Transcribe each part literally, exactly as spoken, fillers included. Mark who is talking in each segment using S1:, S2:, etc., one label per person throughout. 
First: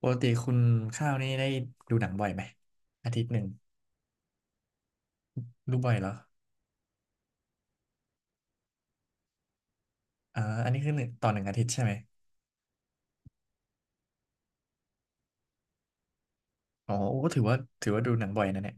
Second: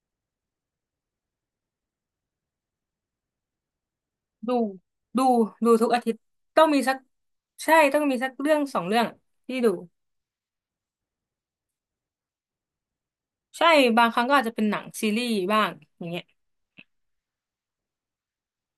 S1: ปกติคุณข้าวนี่ได้ดูหนังบ่อยไหมอาทิตย์หนึ่ง
S2: ดูดูดู
S1: ดู
S2: ทุ
S1: บ่
S2: ก
S1: อย
S2: อา
S1: เหร
S2: ทิ
S1: อ
S2: ตย์ต้องมีสักใช่ต้องมีสักเรื่องสองเรื่องที่ดู
S1: อ่าอันนี้คือหนึ่งต่อหนึ่งอาทิตย์ใช่ไหม
S2: ใช่บางครั้งก็อาจจะเป็นหนังซีรีส์บ้างอย่างเงี้ย
S1: อ๋อโอ้ก็ถือว่าถือว่าดูหนังบ่อยนะเนี่ย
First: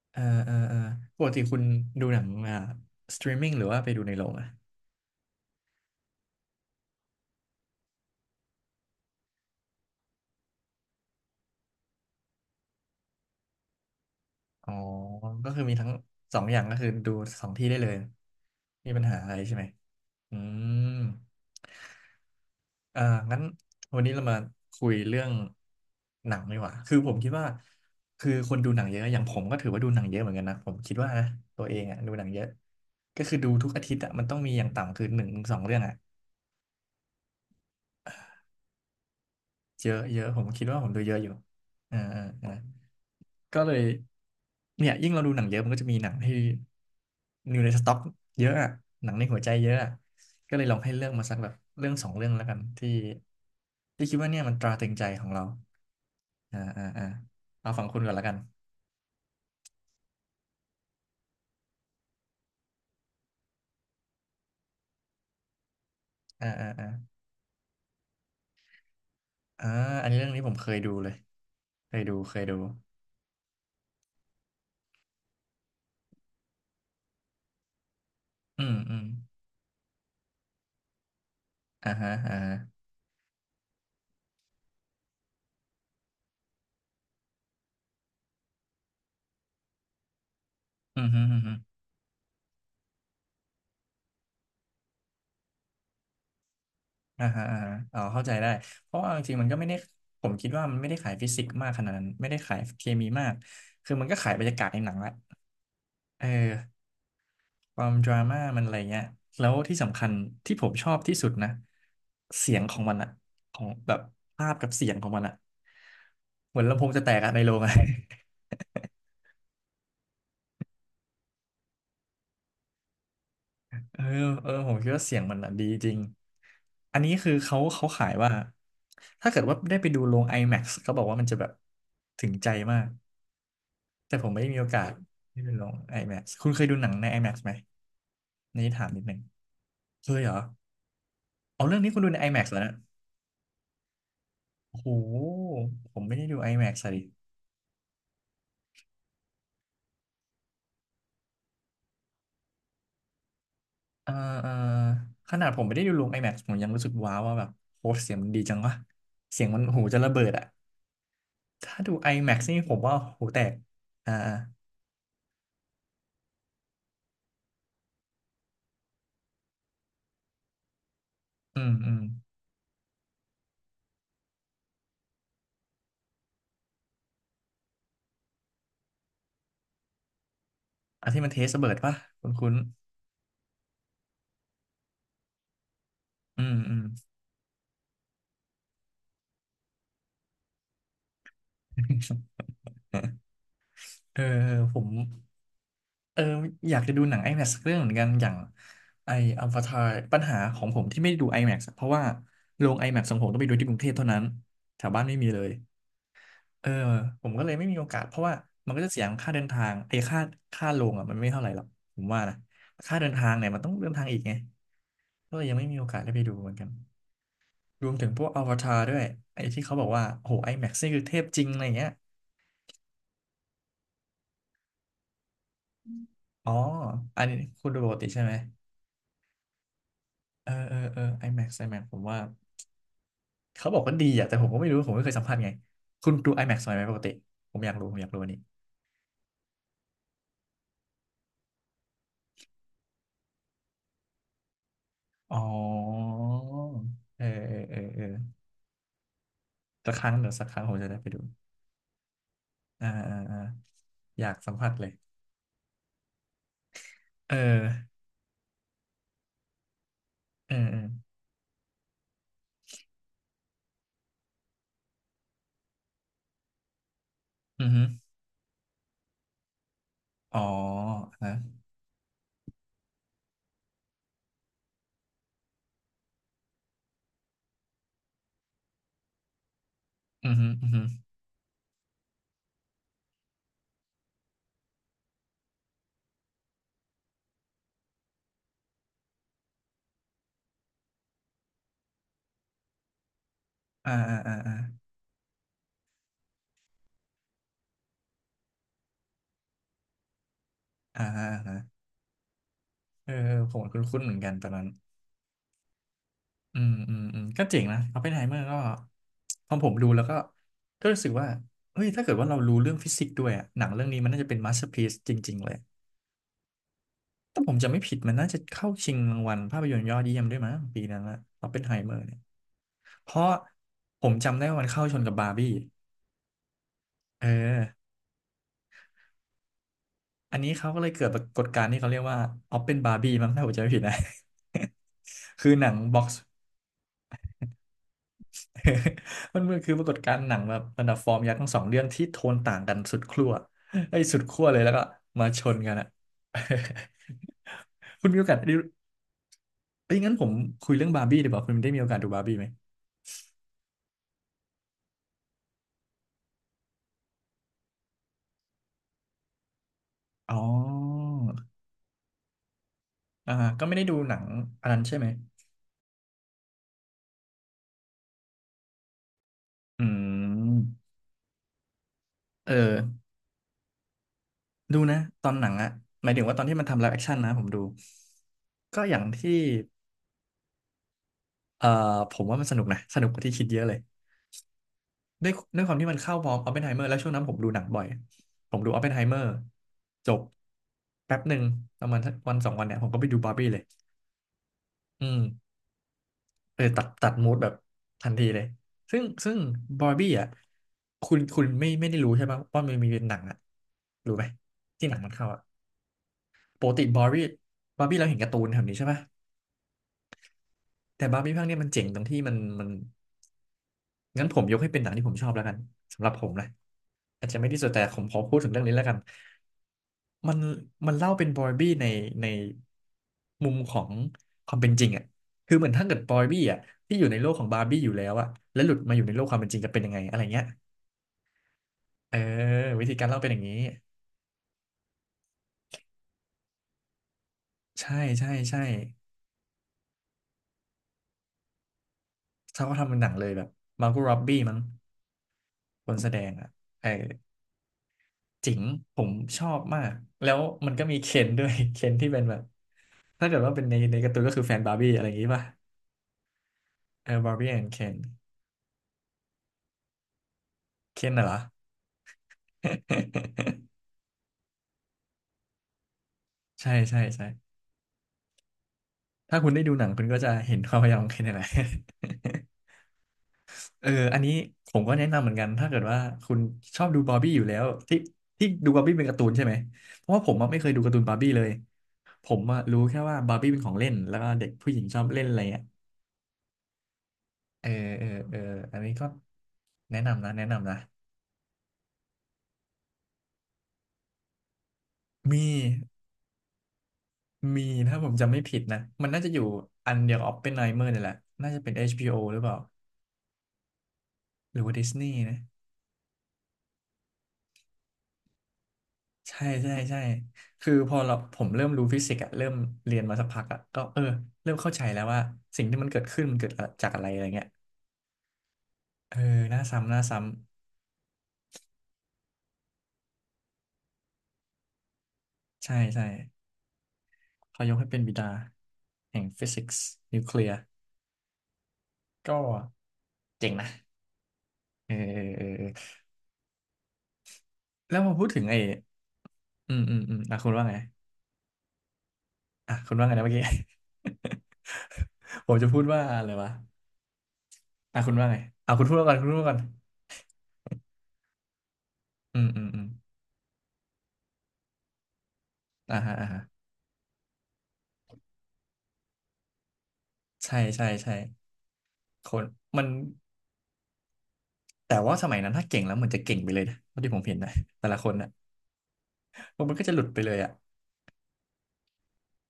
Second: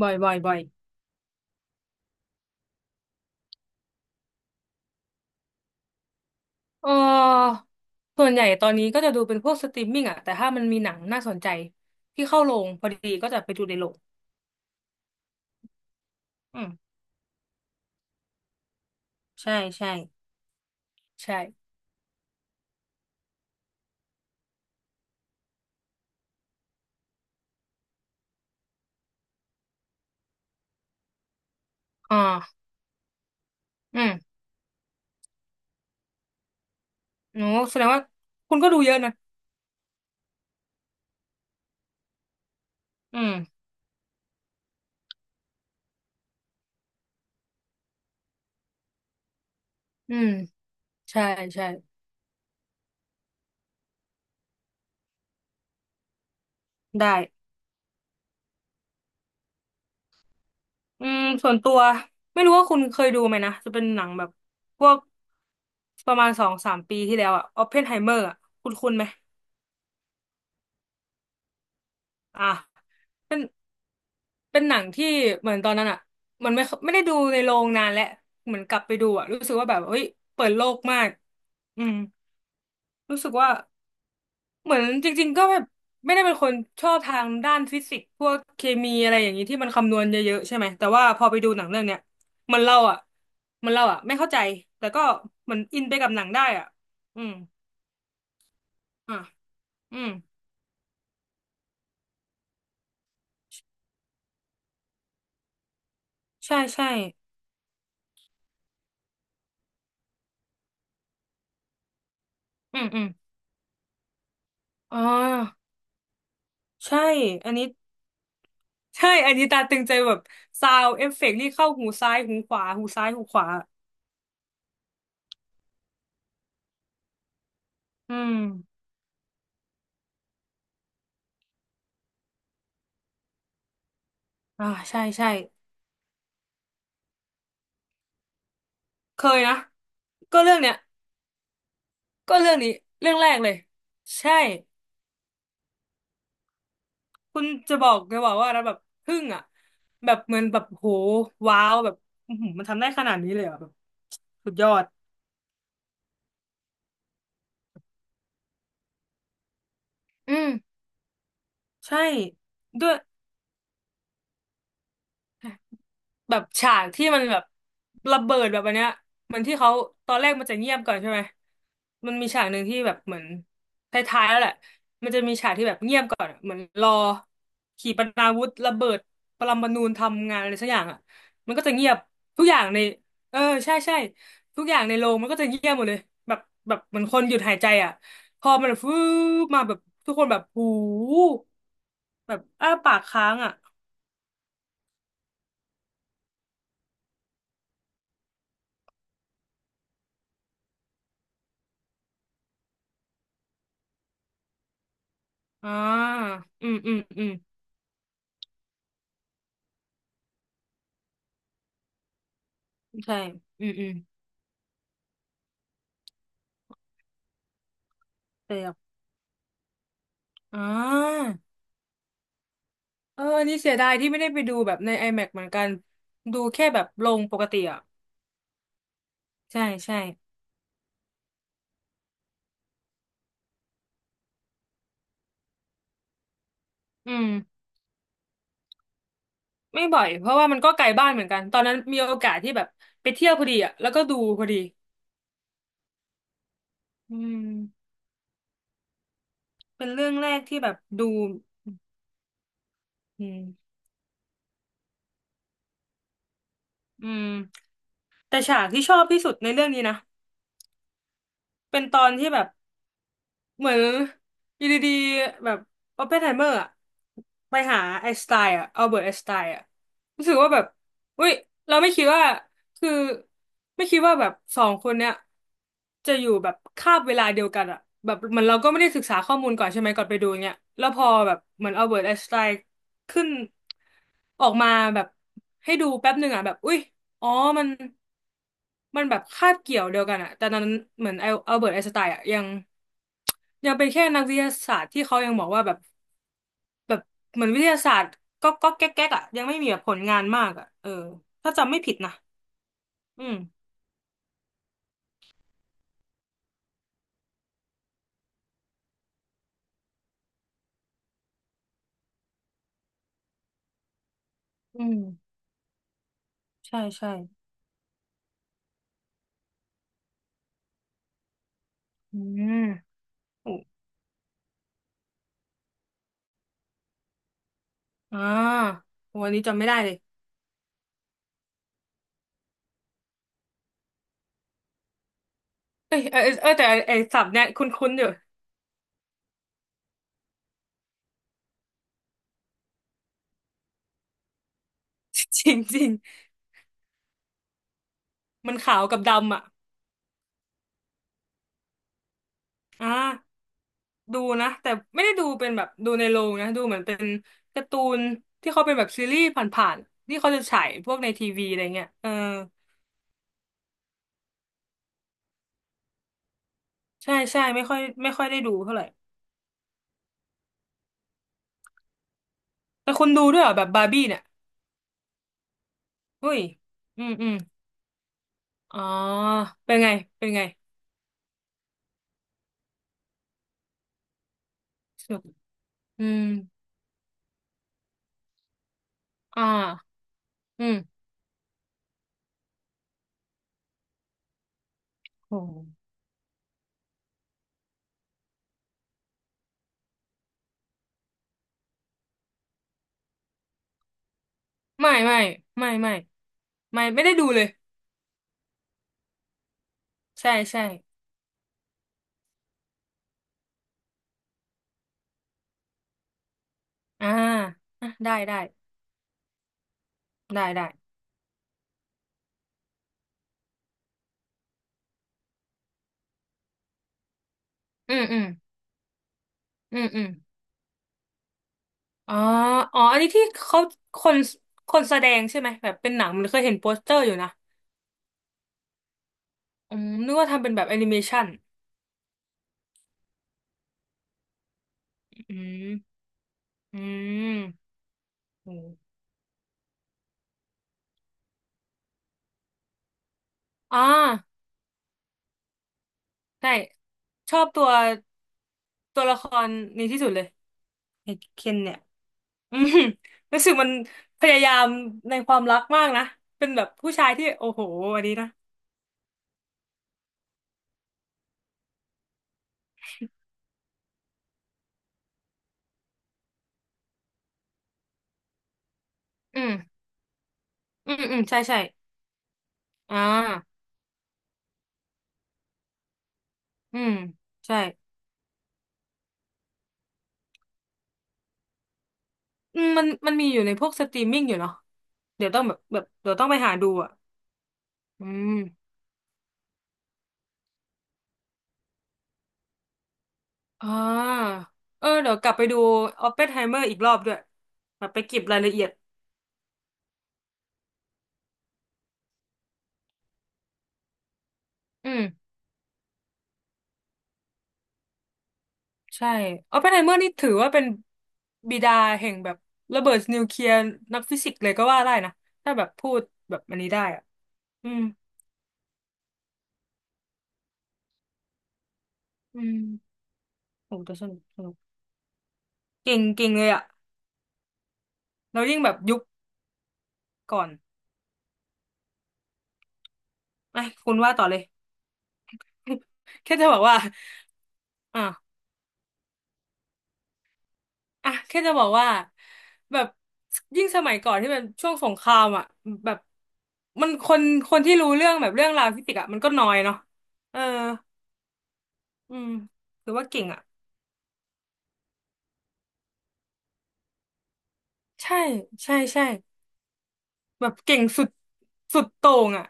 S2: บ่อย
S1: เออ
S2: บ่อย
S1: เอ
S2: บ่
S1: อ
S2: อย
S1: เออปกติคุณดูหนังอ่าสตรีมมิ่งหรือว่าไปดูในโรงอะ
S2: เออส่วนใหญ่ตอนนี้ก็จะดูเป็นพวกสตรีมมิ่งอะแต่ถ้ามันมีหนังน่าสนใจที่เข้าโรงพอดีก็จะไปดูในโรง
S1: อ๋อก็คือมีทั้งสองอ
S2: อื
S1: ย่าง
S2: ม
S1: ก็คือดูสองที่ได้เลยมีปัญหาอะไรใช่
S2: ใช่
S1: ไหม
S2: ใช่
S1: อืม
S2: ใช่
S1: เอ่างั้นวันนี้เรามาคุยเรื่องหนังดีกว่าคือผมคิดว่าคือคนดูหนังเยอะอย่างผมก็ถือว่าดูหนังเยอะเหมือนกันนะผมคิดว่านะตัวเองอ่ะดูหนังเยอะ
S2: อ่า
S1: ก็คือดูทุกอาทิต
S2: อื
S1: ย์อ่ะมันต้อ
S2: ม
S1: งมีอย่างต่ำคือหนึ่งถึงสองเรื่องอ่ะ
S2: โอ้แสดงว่าคุณก็ดูเยอะนะ
S1: เยอะเยอะผมคิดว่าผมดูเยอะอยู่อ่าอ่าอ่า
S2: อืม
S1: ก็เลยเนี่ยยิ่งเราดูหนังเยอะมันก็จะมีหนังที่อยู่ในสต็อกเยอะอะหนังในหัวใจเยอะอะ
S2: อืม
S1: ก็เลยลองให้เลือก
S2: ใช่
S1: มาสักแบบ
S2: ใช่
S1: เรื่องสองเรื่องแล้วกันที่ที่คิดว่าเนี่ยมันตราตรึงใจของเราอ่าอ่าอ่า
S2: ได้
S1: เอาฝั่งคุณก่อนแล้วกัน
S2: อืมส่วนตัวไม่รู้ว่าคุณเคยดูไหมนะจะเป็นหนังแบบพวกประมาณส
S1: อ่า
S2: อง
S1: อ่า
S2: สาม
S1: อ่า
S2: ปีที่แล้วอะออปเพนไฮเมอร์อะคุณคุณไหม
S1: อ่าอันนี้เรื่องนี้ผมเคยดูเลยเคยดูเคย
S2: อ่ะ
S1: ดู
S2: เป็นเป็นหนังที่เหมือนตอนนั้นอ่ะมันไม่ไม่ได้ดูในโรงนานแล้วเหมือ
S1: อื
S2: นก
S1: ม
S2: ลับไป
S1: อืม
S2: ดูอ่ะรู้สึกว่าแบบเฮ้ยเปิดโลกมากอื
S1: อ่า
S2: ม
S1: ฮะอ่าฮะ
S2: รู้สึกว่า เหมือนจริงๆก็แบบไม่ได้เป็นคนชอบทางด้านฟิสิกส์พวกเคมีอะไรอย่างนี้ที่มันคำนวณเยอะๆใช่ไหมแต่
S1: อื
S2: ว่า
S1: ม
S2: พ
S1: ฮึม
S2: อไป
S1: อื
S2: ดู
S1: ม
S2: หนังเรื่องเนี้ยเหมันเราอ่ะเหมันเราอ่ะไม่เข้าใจแต่ก็เหมือนอินไปกับหนังได้อ่ะอื
S1: อ่า
S2: ม
S1: ฮะอ่าฮะอ๋อเข้าใจได้เพราะว่า
S2: อ่ะ
S1: จริงๆมันก็ไม่ได้
S2: อืม
S1: ผมคิดว่ามันไม่ได้ขายฟิสิกส์มากขนาดนั้นไม่ได้ขายเคมีมากคือมันก็ขายบรรยากาศในหนังแหละเออ
S2: ใช่ใช่
S1: ความดราม่ามันอะไรเงี้ยแล้วที่สำคัญที่ผมชอบที่สุดนะเสียงขอ
S2: อื
S1: ง
S2: ม
S1: มัน
S2: อืม
S1: อะของแบบภาพกับเสียง
S2: อ๋
S1: ของมันอะ
S2: อ
S1: เหมือนลำโพง
S2: ใช่
S1: จะแตกอะใน
S2: อั
S1: โร
S2: น
S1: ง
S2: นี้
S1: อะ
S2: ใช่อันนี้ตาตึงใจแบบซาวเอฟเฟกต์นี่เข้าหูซ้ายหูขวาหูซ้ายหูขวา
S1: เออเออผมคิดว่าเสียงมันอะดีจริงอันนี้คือเขาเขาขาย
S2: อื
S1: ว่า
S2: ม
S1: ถ้าเกิดว่าได้ไปดูโรง IMAX เขาบอกว่ามันจะแบบถึงใจมาก แต่ผมไม่ได้มีโอ
S2: อ่า
S1: กาส
S2: ใช่ใช่
S1: ที่ไปลง IMAX คุณเคยดูหนังใน IMAX ไหมนี่ถามนิดนึง
S2: เคยนะ
S1: เคยเหรอ
S2: ก็เรื่องเนี้ย
S1: เอาเรื่องนี้คุณดูใน
S2: ก็
S1: IMAX
S2: เรื่อง
S1: แล้ว
S2: นี้
S1: นะ
S2: เรื่องแรกเลยใช่
S1: โอ้โหผมไม่ได้ดู IMAX อะดิ
S2: คุณจะบอกจะบอกว่าแล้วแบบทึ่งอ่ะแบบเหมือนแบบโหว้าวแบบอื้อหือมันทำได้ขนาดนี้เลยเหรอ่ะแบบ
S1: เออเอ
S2: สุ
S1: อ
S2: ดยอด
S1: ขนาดผมไม่ได้ดูลง IMAX ผมยังรู้สึกว้าวว่าแบบโอ้เสียงมันดีจังวะเสียงมันหูจะระเบิด
S2: อื
S1: อะ
S2: ม
S1: ถ้าดู
S2: ใช่
S1: IMAX นี่ผม
S2: ด้ว
S1: ว่า
S2: ย
S1: หูแตกอ่าอ่า
S2: แบบฉากที่มันแบบระเบิดแบบอันเนี้ยเหมือนที่เขาตอนแรกมันจะเงียบก่อนใช่ไหม
S1: อืมอืม
S2: มันมีฉากหนึ่งที่แบบเหมือนท้ายๆแล้วแหละมันจะมีฉากที่แบบเงียบก่อนอะเหมือนรอขีปนาวุธระเบิดปรมาณูทำงานอะไรสักอย่างอ่ะ
S1: อันที่มันเทส
S2: มัน
S1: ระ
S2: ก็
S1: เบิ
S2: จะ
S1: ด
S2: เงีย
S1: ปะ
S2: บ
S1: คุณ
S2: ทุ
S1: คุ
S2: กอ
S1: ณ
S2: ย่างในเออใช่ใช่ทุกอย่างในโรงมันก็จะเงียบหมดเลยแบบ
S1: อืมอื
S2: แบบ
S1: ม
S2: เหมือนคนหยุดหายใจอ่ะพอมันฟื้บมาแบบทุกคนแบบหูแบบ อ้าปากค้างอ่ะ
S1: เออผม เอออยากจะดูหนัง IMAX สักเรื่องเหมือนกันอย่างไออวตารปัญหาของผมที่ไม่ได้ดู IMAX อะเพราะว่าโรง IMAX ของผมต้องไปดูที่กรุงเทพเท่านั้นแถวบ้านไม่มีเลย
S2: อ่า
S1: เอ
S2: อื
S1: อ
S2: มอืมอื
S1: ผ
S2: ม
S1: มก็เลยไม่มีโอกาสเพราะว่ามันก็จะเสียค่าเดินทางไอ้ค่าค่าโรงอ่ะมันไม่เท่าไหร่หรอกผมว่านะค่าเดิน
S2: ใช่
S1: ทางเนี่ยมัน
S2: อื
S1: ต้อ
S2: ม
S1: ง
S2: อื
S1: เดิน
S2: ม
S1: ทางอีกไงก็เลยยังไม่มีโอกาสได้ไปดูเหมือนกันรวมถึงพวกอว
S2: เปลือ
S1: ตา
S2: ก
S1: รด้วยไอ้ที่เขาบอกว่าโอ้โห
S2: อ่
S1: IMAX นี่คือเทพ
S2: า
S1: จริงอะไรเงี้ย
S2: เออนี่เสียดายที่ไม่ได้ไปดูแบบใน IMAX เหมือนกัน ดู
S1: อ๋อ
S2: แค่แบบโร
S1: อั
S2: ง
S1: น
S2: ป
S1: นี้
S2: กติ
S1: คุณดู
S2: อ่ะ
S1: ปกติใช่ไหม
S2: ใช่ใช่
S1: เออเออเออ IMAX IMAX ผมว่า เขาบอกว่าดีอ่ะแต่ผมก็ไม่รู้ผมไม่เคยสัมผัสไงคุณดู IMAX ไหมปกติ
S2: อืม
S1: ผมอยากรู้ผมอยากรู้อันนี้
S2: ไม่บ่อยเพราะว่ามันก็ไกลบ้านเหมือนกัน ตอนนั้นมีโอกาสที่แบบไปเที่ยวพอดีอ่ะแล้วก็ดูพอดี
S1: อ๋อ
S2: อื
S1: เออเออ
S2: ม
S1: เออเออ
S2: เป็น
S1: สักค
S2: เรื่
S1: รั้
S2: อ
S1: ง
S2: งแร
S1: เดี๋ยว
S2: ก
S1: สักค
S2: ที่
S1: รั้ง
S2: แบ
S1: ผ
S2: บ
S1: มจะได้
S2: ดู
S1: ไปดูอ่าอ่า
S2: อื
S1: อ่า
S2: ม
S1: อยากสัมผัสเลย
S2: อืม
S1: เออ
S2: แต่ฉากที่ชอบที่สุดในเรื่องนี้นะ
S1: เออเออ
S2: เป็นตอนที่แบบ เหมือนอยู่ดีๆแบบออปเพนไฮเมอร์อะไป
S1: อือ
S2: หา
S1: ฮึ
S2: ไอน์สไตน์อะอัลเบิร์ตไอน์สไตน์อะรู้สึ
S1: อ๋
S2: ก
S1: อ
S2: ว่าแบบอุ้
S1: นะ
S2: ยเราไม่คิดว่าคือไม่คิดว่าแบบสองคนเนี้ยจะอยู่แบบคาบเวลาเดียวกันอะแบบเหมือนเราก็ไม่ได้ศึกษาข้อมูลก่อนใช่ไหมก่อนไปดู
S1: อือฮึ
S2: เนี้ย
S1: อือฮึ
S2: แล้วพอแบบเหมือนอัลเบิร์ตไอน์สไตน์ขึ้นออกมาแบบให้ดูแป๊บหนึ่งอะแบบอุ้ยอ๋อมันมันแบบคาบเกี่ยวเดียวกันอะแต่ตอนนั้นเหมือนอัลเบิร์ตไอน์สไตน์อะยัง ยังเป็น
S1: อ่า
S2: แค่
S1: อ่า
S2: นัก
S1: อ่า
S2: วิทยา
S1: อ่า
S2: ศาสตร์ที่เขายังบอกว่าแบบแบบเหมือนวิทยาศาสตร์ก็ก็แก๊กแก๊กอ่ะยังไม่มีแบบผลงานมากอ่ะเออ
S1: อ่าอ่า
S2: ถ้าจำไม่ผิดนะ
S1: เออ
S2: อืม
S1: ผมคุ้นๆเหมือนกันตอนนั้น อืมอืมอืมก็เจ๋งนะอ p ปเพนไฮเมอร์ก็พอผมดูแล้วก็ก็รู้สึกว่าเฮ้ยถ้าเกิดว่าเรารู้เรื่องฟิสิกส์ด้วยอะหนังเรื่องนี้มันน่าจะเป็นมาสเตอร์พ
S2: อื
S1: c e
S2: ม
S1: จริงๆเลย
S2: ใช่ใช่
S1: ถ้าผมจะไม่ผิดมันน่าจะเข้าชิงรางวัลภาพยนตร์ยอดเยี่ยมด้วยมั้งปีนั้นละอ p ปเพนไฮเมอร์เนี่
S2: อื
S1: ย
S2: ม
S1: เพราะ
S2: โอ้
S1: ผมจำได้ว่ามันเข้าชนกับบาร์บี้เออ
S2: อ่าวันนี้จำไม่ได้เลย
S1: อันนี้เขาก็เลยเกิดปรากฏการณ์ที่เขาเรียกว่าออปเป็นบาร์บี้มั้งถ้าผมจำไม่ผิดนะ คือหนัง
S2: เอ้
S1: บ็
S2: ย
S1: อก
S2: เออเออเออแต่ไอ้ไอ้ศัพท์เนี่ยคุ้นๆอยู่
S1: มันมันคือปรากฏการณ์หนังแบบบรรดาฟอร์มยักษ์ทั้งสองเรื่องที่โทนต่างกันสุดขั้วไอ้ยสุดขั้วเลยแล้วก็มา ช
S2: จริ
S1: น
S2: ง
S1: กัน
S2: จริ
S1: อะ
S2: ง
S1: คุณมีโอกาส
S2: มั
S1: ได้
S2: นขาวกับดำอ่ะ
S1: เอ้ยงั้นผมคุยเรื่องบาร์บี้ดีกว่าคุณได้มีโอกาสดูบาร์บี้ไหม
S2: อ่าดูนะแต่ไม่ได้ดูเป็นแบบดูในโรงนะดูเหมือนเป็นการ์ตูนที่เขาเป็นแบบซีรีส์ผ่านๆที่เขา
S1: อ๋
S2: จะฉายพวกใน
S1: อ
S2: ทีวีอะไรเงี้ยเออ
S1: อ่าก็ไม่ได้ดูหนังอันนั้นใช่ไหม
S2: ใช่ใช่ไม่ค่อยไม่ค่อยได้ดูเท่าไหร่
S1: อืมเออ
S2: แต่คุณดูด้วยเหรอแบบบาร์บี้เนี่ย
S1: ดูนะตอนหนังอะหมายถึง
S2: อุ้
S1: ว่าต
S2: ย
S1: อนที่มันทำไลฟ์แอค
S2: อืม
S1: ชั่น
S2: อื
S1: นะ
S2: ม
S1: ผมดู
S2: อ๋อ
S1: ก็อย่างที่
S2: เป็นไงเป็นไง
S1: เอ่อผมว่ามันสนุกนะสนุกกว่าที่คิดเยอะเลย
S2: สนุก
S1: ด้วยด้วยความที่มัน
S2: อื
S1: เข้า
S2: ม
S1: พร้อมออปเพนไฮเมอร์แล้วช่วงนั้นผมดูหนังบ่อยผมดูออปเพนไฮเมอร์
S2: อ่า
S1: จบ
S2: อืม
S1: แป๊บหนึ่งประมาณสักวันสองวันเนี่ยผมก็ไปดูบาร์บี้เลยอืม
S2: โห
S1: เออตัดตัดมูดแบบทันทีเลยซึ่งซึ่งบาร์บี้อ่ะคุณคุณไม่ไม่ได้รู้ใช่ปะว่ามันมีเป็นหนังอ่ะรู้ไหมที่
S2: ไม่
S1: หนังมัน
S2: ไม่
S1: เข้าอ่ะ
S2: ไม่ไม่
S1: ปกติ
S2: ไม่ไม่
S1: บาร์
S2: ได้
S1: บี้
S2: ดูเลย
S1: บาร์บี้เราเห็นการ์ตูนแบบนี้ใช่ปะ
S2: ใช่ใช่
S1: แต่บาร์บี้ภาคเนี้ยมันเจ๋งตรงที่มันมันงั้นผมยกให้เป็นหนังที่ผมชอบแล้วกันสำหรับผมนะ
S2: อ่า
S1: อาจจะไม่ที่สุดแต่
S2: อ่ะ
S1: ผม
S2: ได้
S1: ขอพู
S2: ได้
S1: ดถึงเรื่องนี้แล้วกัน มัน
S2: ได้ได้
S1: มันเล่าเป็นบอยบี้ในในมุมของความเป็นจริงอ่ะคือเหมือนถ้าเกิดบอยบี้อ่ะที่อยู่ในโลกของบาร์บี้อยู่
S2: อืม
S1: แล้ว
S2: อืม
S1: อ่ะแล้วหลุดมาอยู่ในโลกความเป็นจริงจะ
S2: อื
S1: เป็น
S2: ม
S1: ยังไง
S2: อืม
S1: อะไรเงี้ย
S2: อ๋
S1: เอ
S2: อ
S1: อ
S2: อ๋อ
S1: วิธี
S2: อัน
S1: กา
S2: นี้
S1: รเล่า
S2: ที่
S1: เป็นอย่างนี้
S2: เขาคนคนแสดงใช่ไหมแบบเป็นหนังมันเคยเห็นโปสเตอร์อยู่นะ
S1: ใช่ใช่ใช่
S2: อืมนึกว่าทำเป็นแบบแอนิเมชัน
S1: เขาก็ทำเป็นหนังเลยแบบมาร์ก o ร็อบบี้มั้ง
S2: อื
S1: คน
S2: ม
S1: แสดงอ่ะ
S2: อื
S1: เออ
S2: ม
S1: จิ๋ง
S2: โห
S1: ผมชอบมากแล้วมันก็มีเคนด้วย เคนที่เป็นแบบถ้าเกิดว่าเป็นใน
S2: อ่า
S1: ในการ์ตูนก็คือแฟนบาร์บี้อะไรอย่างงี้ป่ะ
S2: ใช่
S1: เออบา
S2: ช
S1: ร์
S2: อบ
S1: บี้แอ
S2: ตั
S1: น
S2: ว
S1: ด์เคน
S2: ตัวละครนี้ที่สุดเลย
S1: เค
S2: ไอ้
S1: นน่ะเหรอ
S2: เคนเนี่ยอืมรู้สึก มันพยายามในความรักมากนะเป็นแบบ
S1: ใช่
S2: ผู้
S1: ใช่
S2: ชาย
S1: ใช่
S2: ที่โอ้โหอันนี้นะ
S1: ถ้าคุณได้ดูหนังคุณก็จะเห็นความพยายามของเคนนี่แหะไร เอออันนี้ผมก็แนะนำเหมือนกัน ถ้าเกิดว่าคุณชอบดูบาร์บี้อยู่แล้วที่ที่ดูบาร์บี้เป็นการ์ตูน
S2: อื
S1: ใช่ไหม
S2: ม
S1: เพราะว่าผมอะไม่เคยดูกา
S2: อื
S1: ร์ตู
S2: ม
S1: นบา
S2: อื
S1: ร์
S2: ม
S1: บี้
S2: ใช่
S1: เลย
S2: ใช่
S1: ผมอะรู้แค่
S2: อ่า
S1: ว่าบาร์บี้เป็นของเล่นแล้วก็เด็กผู้หญิงชอบเล่นอะไรเงี้ย
S2: อืมใช่
S1: เออเออเอออันนี้ก็แนะนำนะแนะนำนะ
S2: อืมมันมันมีอยู่ในพวกสตรีมมิ่งอยู่เนาะเดี๋ยวต้อ
S1: มี
S2: งแบบแบบเดี๋ยวต้องไปหาดูอ่ะ
S1: มีถ้า
S2: อื
S1: ผมจำไม่ผิด
S2: ม
S1: นะ มันน่าจะอยู่อันเดียวกับ ออปเพนไฮเมอร์ นี่แหละน่าจะเป็นเอชบีโอหรือเปล่า
S2: อ่า
S1: หรือว่า
S2: เอ
S1: ดิ
S2: อ
S1: สนี
S2: เดี๋ย
S1: ย์
S2: วกลับ
S1: นะ
S2: ไปดูออปเพนไฮเมอร์อีกรอบด้วยแบบไปเก็บรายละเอียด
S1: ใช่ใช่ใช่คือพอเราผมเริ่มรู้ฟิสิกส์อะเริ่มเรียนมาสักพักอะก็เออเริ่มเข้าใจ
S2: อื
S1: แล้
S2: ม
S1: วว่าสิ่งที่มันเกิดขึ้นมันเกิดจากอะไรอะไรเงี้ย
S2: ใช่
S1: เออ
S2: ออ
S1: น่า
S2: ปเพนไฮเม
S1: ซ้ำ
S2: อ
S1: น่า
S2: ร์นี่
S1: ซ้ำ
S2: ถือว่าเป็นบิดาแห่งแบบระเบิดนิวเคลียร์นักฟิสิกส์เลยก็ว่าได้นะถ้าแบบ
S1: ใช่
S2: พูด
S1: ใช่
S2: แบบอันนี้ได้อ่ะ
S1: เขา
S2: อื
S1: ยก
S2: ม
S1: ให้เป็นบิดาแห่งฟิสิกส์นิวเคลียร์ก็
S2: อืม
S1: เจ๋งนะ
S2: โอ้แต่สนุกสนุก
S1: เออเออเออเออ
S2: เก่งเก่งเลยอ่ะ
S1: แล้วพอพูดถึ
S2: เรา
S1: งไอ้
S2: ยิ่งแบบยุค
S1: อืมอืมอืมอ่ะ
S2: ก่อ
S1: คุ
S2: น
S1: ณว่าไงอ่ะคุณว่าไงนะเมื่อกี้
S2: ไอ้คุณว่าต่อเลย
S1: ผมจะพูดว่าอะ ไร
S2: แค่จะ
S1: วะ
S2: บอกว่า
S1: อ่ะ
S2: อ่ะ
S1: คุณว่าไงอ่ะคุณพูดก่อนคุณพูดก่อน
S2: อ่ะแค่จะบอกว่า
S1: อืมอืม
S2: แบ
S1: อืม
S2: บยิ่งสมัยก่อนที่เป็นช่วงสงครามอ่ะแบ
S1: อ่า
S2: บ
S1: ฮะอ่าฮะ
S2: มันคนคนที่รู้เรื่องแบบเรื่องราวฟิสิกส์อ่ะมันก็น้อยเนาะเออ
S1: ใช่ใช่ใช่
S2: อื
S1: ค
S2: ม
S1: นมัน
S2: ถือว่าเก่งอ่ะ
S1: แต่ว่าสมัยนั้นถ้าเก่งแล้วเหมือนจะเก่งไปเลยนะเท่าที่ผมเห็นนะแต่ละคน
S2: ใช่
S1: นะ
S2: ใช่ใช่
S1: มันก็จะหลุดไปเลย
S2: แบ
S1: อ่ะ
S2: บเก่งสุดสุดโต่งอ่ะ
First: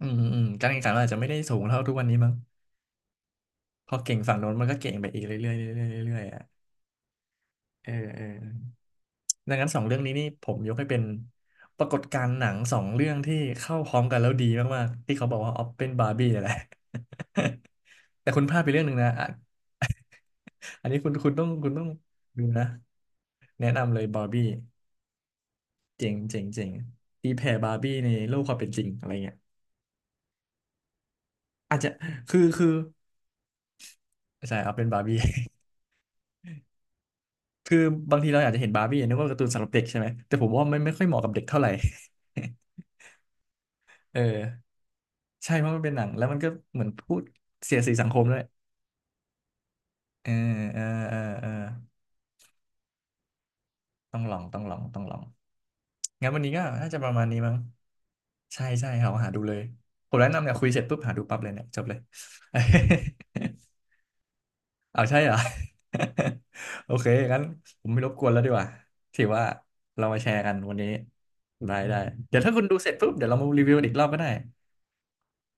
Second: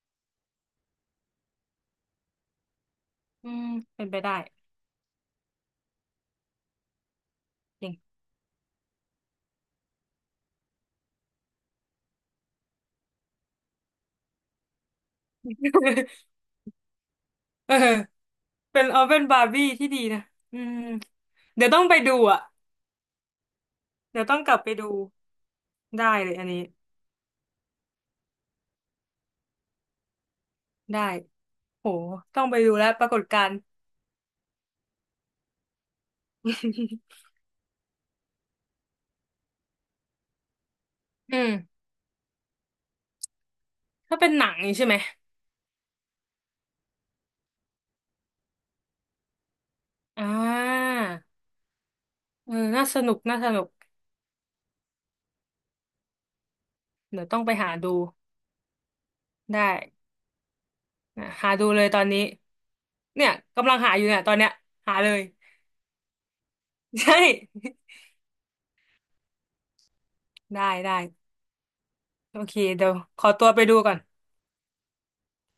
S1: อืมอืมการแข่งขันมันอาจจะไม่ได้สูงเท่าทุกวันนี้มั้ง
S2: อืม
S1: พอ
S2: เป็น
S1: เก่
S2: ไป
S1: ง
S2: ได้
S1: ฝั่งโน้นมันก็เก่งไปอีกเรื่อยๆเรื่อยๆเรื่อยๆอ่ะเอ
S2: เก่
S1: อ
S2: ง
S1: เออดังนั้นสองเรื่องนี้นี่ผมยกให้เป็นปรากฏการณ์หนังสองเรื่องที่เข้าพร้อมกันแล้วดีมากๆที่เขาบอกว่าออป เป็นบาร์บี้นี่แหละ
S2: เออ
S1: แต่คุณพลาดไปเรื่
S2: เป็
S1: อง
S2: น
S1: หนึ่ง
S2: เอา
S1: นะ
S2: เป็น
S1: อะ
S2: บาร์บี้ที่ดีนะอืม
S1: อันนี้คุณคุณต้อง
S2: เดี๋
S1: คุ
S2: ยว
S1: ณ
S2: ต้อ
S1: ต้อ
S2: ง
S1: ง
S2: ไปดูอ่ะ
S1: ดูนะแนะนำเลย
S2: เดี๋
S1: บา
S2: ยว
S1: ร์
S2: ต้อ
S1: บี้
S2: งกลับไปดูได้
S1: เจ๋ง
S2: เลย
S1: เจ๋
S2: อั
S1: ง
S2: นนี้
S1: เจ๋งตีแผ่บาร์บี้ในโลกความเป็นจริงอะไรเงี้ย
S2: ได้
S1: อาจ
S2: โห
S1: จะคื
S2: ต้
S1: อ
S2: องไป
S1: คือ
S2: ดูแล้วปรากฏการณ์
S1: ใช่ครับเป็นบาร์บี้ คือบางทีเราอยากจะเห็นบาร์บี้นึกว่าการ์ตูนสำหรับเด็กใช่ไหมแต่ผมว่ามันไม่ค่อยเหมาะกับ
S2: อื
S1: เด็ก
S2: ม
S1: เท่าไหร่
S2: ถ้าเป็นหนัง
S1: เออ
S2: นี่ใช่ไหม
S1: ใช่เพราะมันเป็นหนังแล้วมันก็เหมือนพูดเสียดสีสังคมด้วย
S2: อ่
S1: เออเออ
S2: า
S1: เออเออ
S2: เออน่าสนุกน่าสนุก
S1: ต้องลองต้องลองต้องลองงั้นวันนี้ก็น่าจะประ
S2: เดี๋
S1: มา
S2: ย
S1: ณ
S2: ว
S1: นี้
S2: ต้องไป
S1: มั้ง
S2: หาดู
S1: ใช่ใช่ครับหาดูเลย
S2: ได้
S1: ผมแนะนำเนี่ยคุยเสร็จปุ๊บหาดู
S2: นะ
S1: ปั๊บเล
S2: หา
S1: ยเนี่
S2: ดู
S1: ยจ
S2: เล
S1: บ
S2: ย
S1: เล
S2: ต
S1: ย
S2: อนนี้เนี่ย กำลังหาอยู่เนี่ยตอนเนี้ยหา
S1: เอา
S2: เล
S1: ใช่
S2: ย
S1: เหรอ โอ เค
S2: ใช่
S1: งั้นผมไม่รบกวนแล้วดีกว่าถือว่าเรามาแชร์กัน
S2: ได้
S1: วันนี้
S2: ได้
S1: ได้ได้ เดี๋
S2: โอ
S1: ยวถ้า
S2: เค
S1: คุณดู
S2: เดี๋
S1: เส
S2: ย
S1: ร็
S2: ว
S1: จปุ๊บ
S2: ข
S1: เดี๋ย
S2: อ
S1: วเรา
S2: ตั
S1: มา
S2: วไป
S1: รีวิ
S2: ดู
S1: วกันอี
S2: ก่อ
S1: ก
S2: น
S1: รอบก็ได้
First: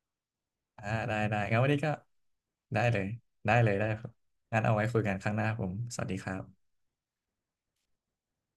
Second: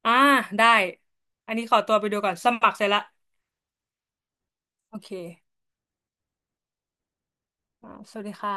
S2: อ่าได้
S1: อ่าได้ได้
S2: อัน
S1: งั้น
S2: นี้
S1: วัน
S2: ข
S1: นี้
S2: อ
S1: ก็
S2: ตัวไปดูก่อนสมัคร
S1: ได้
S2: เสร็จ
S1: เล
S2: ละ
S1: ยได้เลยได้ครับงั้นเอาไว้
S2: โอ
S1: คุย
S2: เค
S1: กันครั้งหน้าครับผม สวัสดีครับ
S2: อ่าสวัสดีค่ะ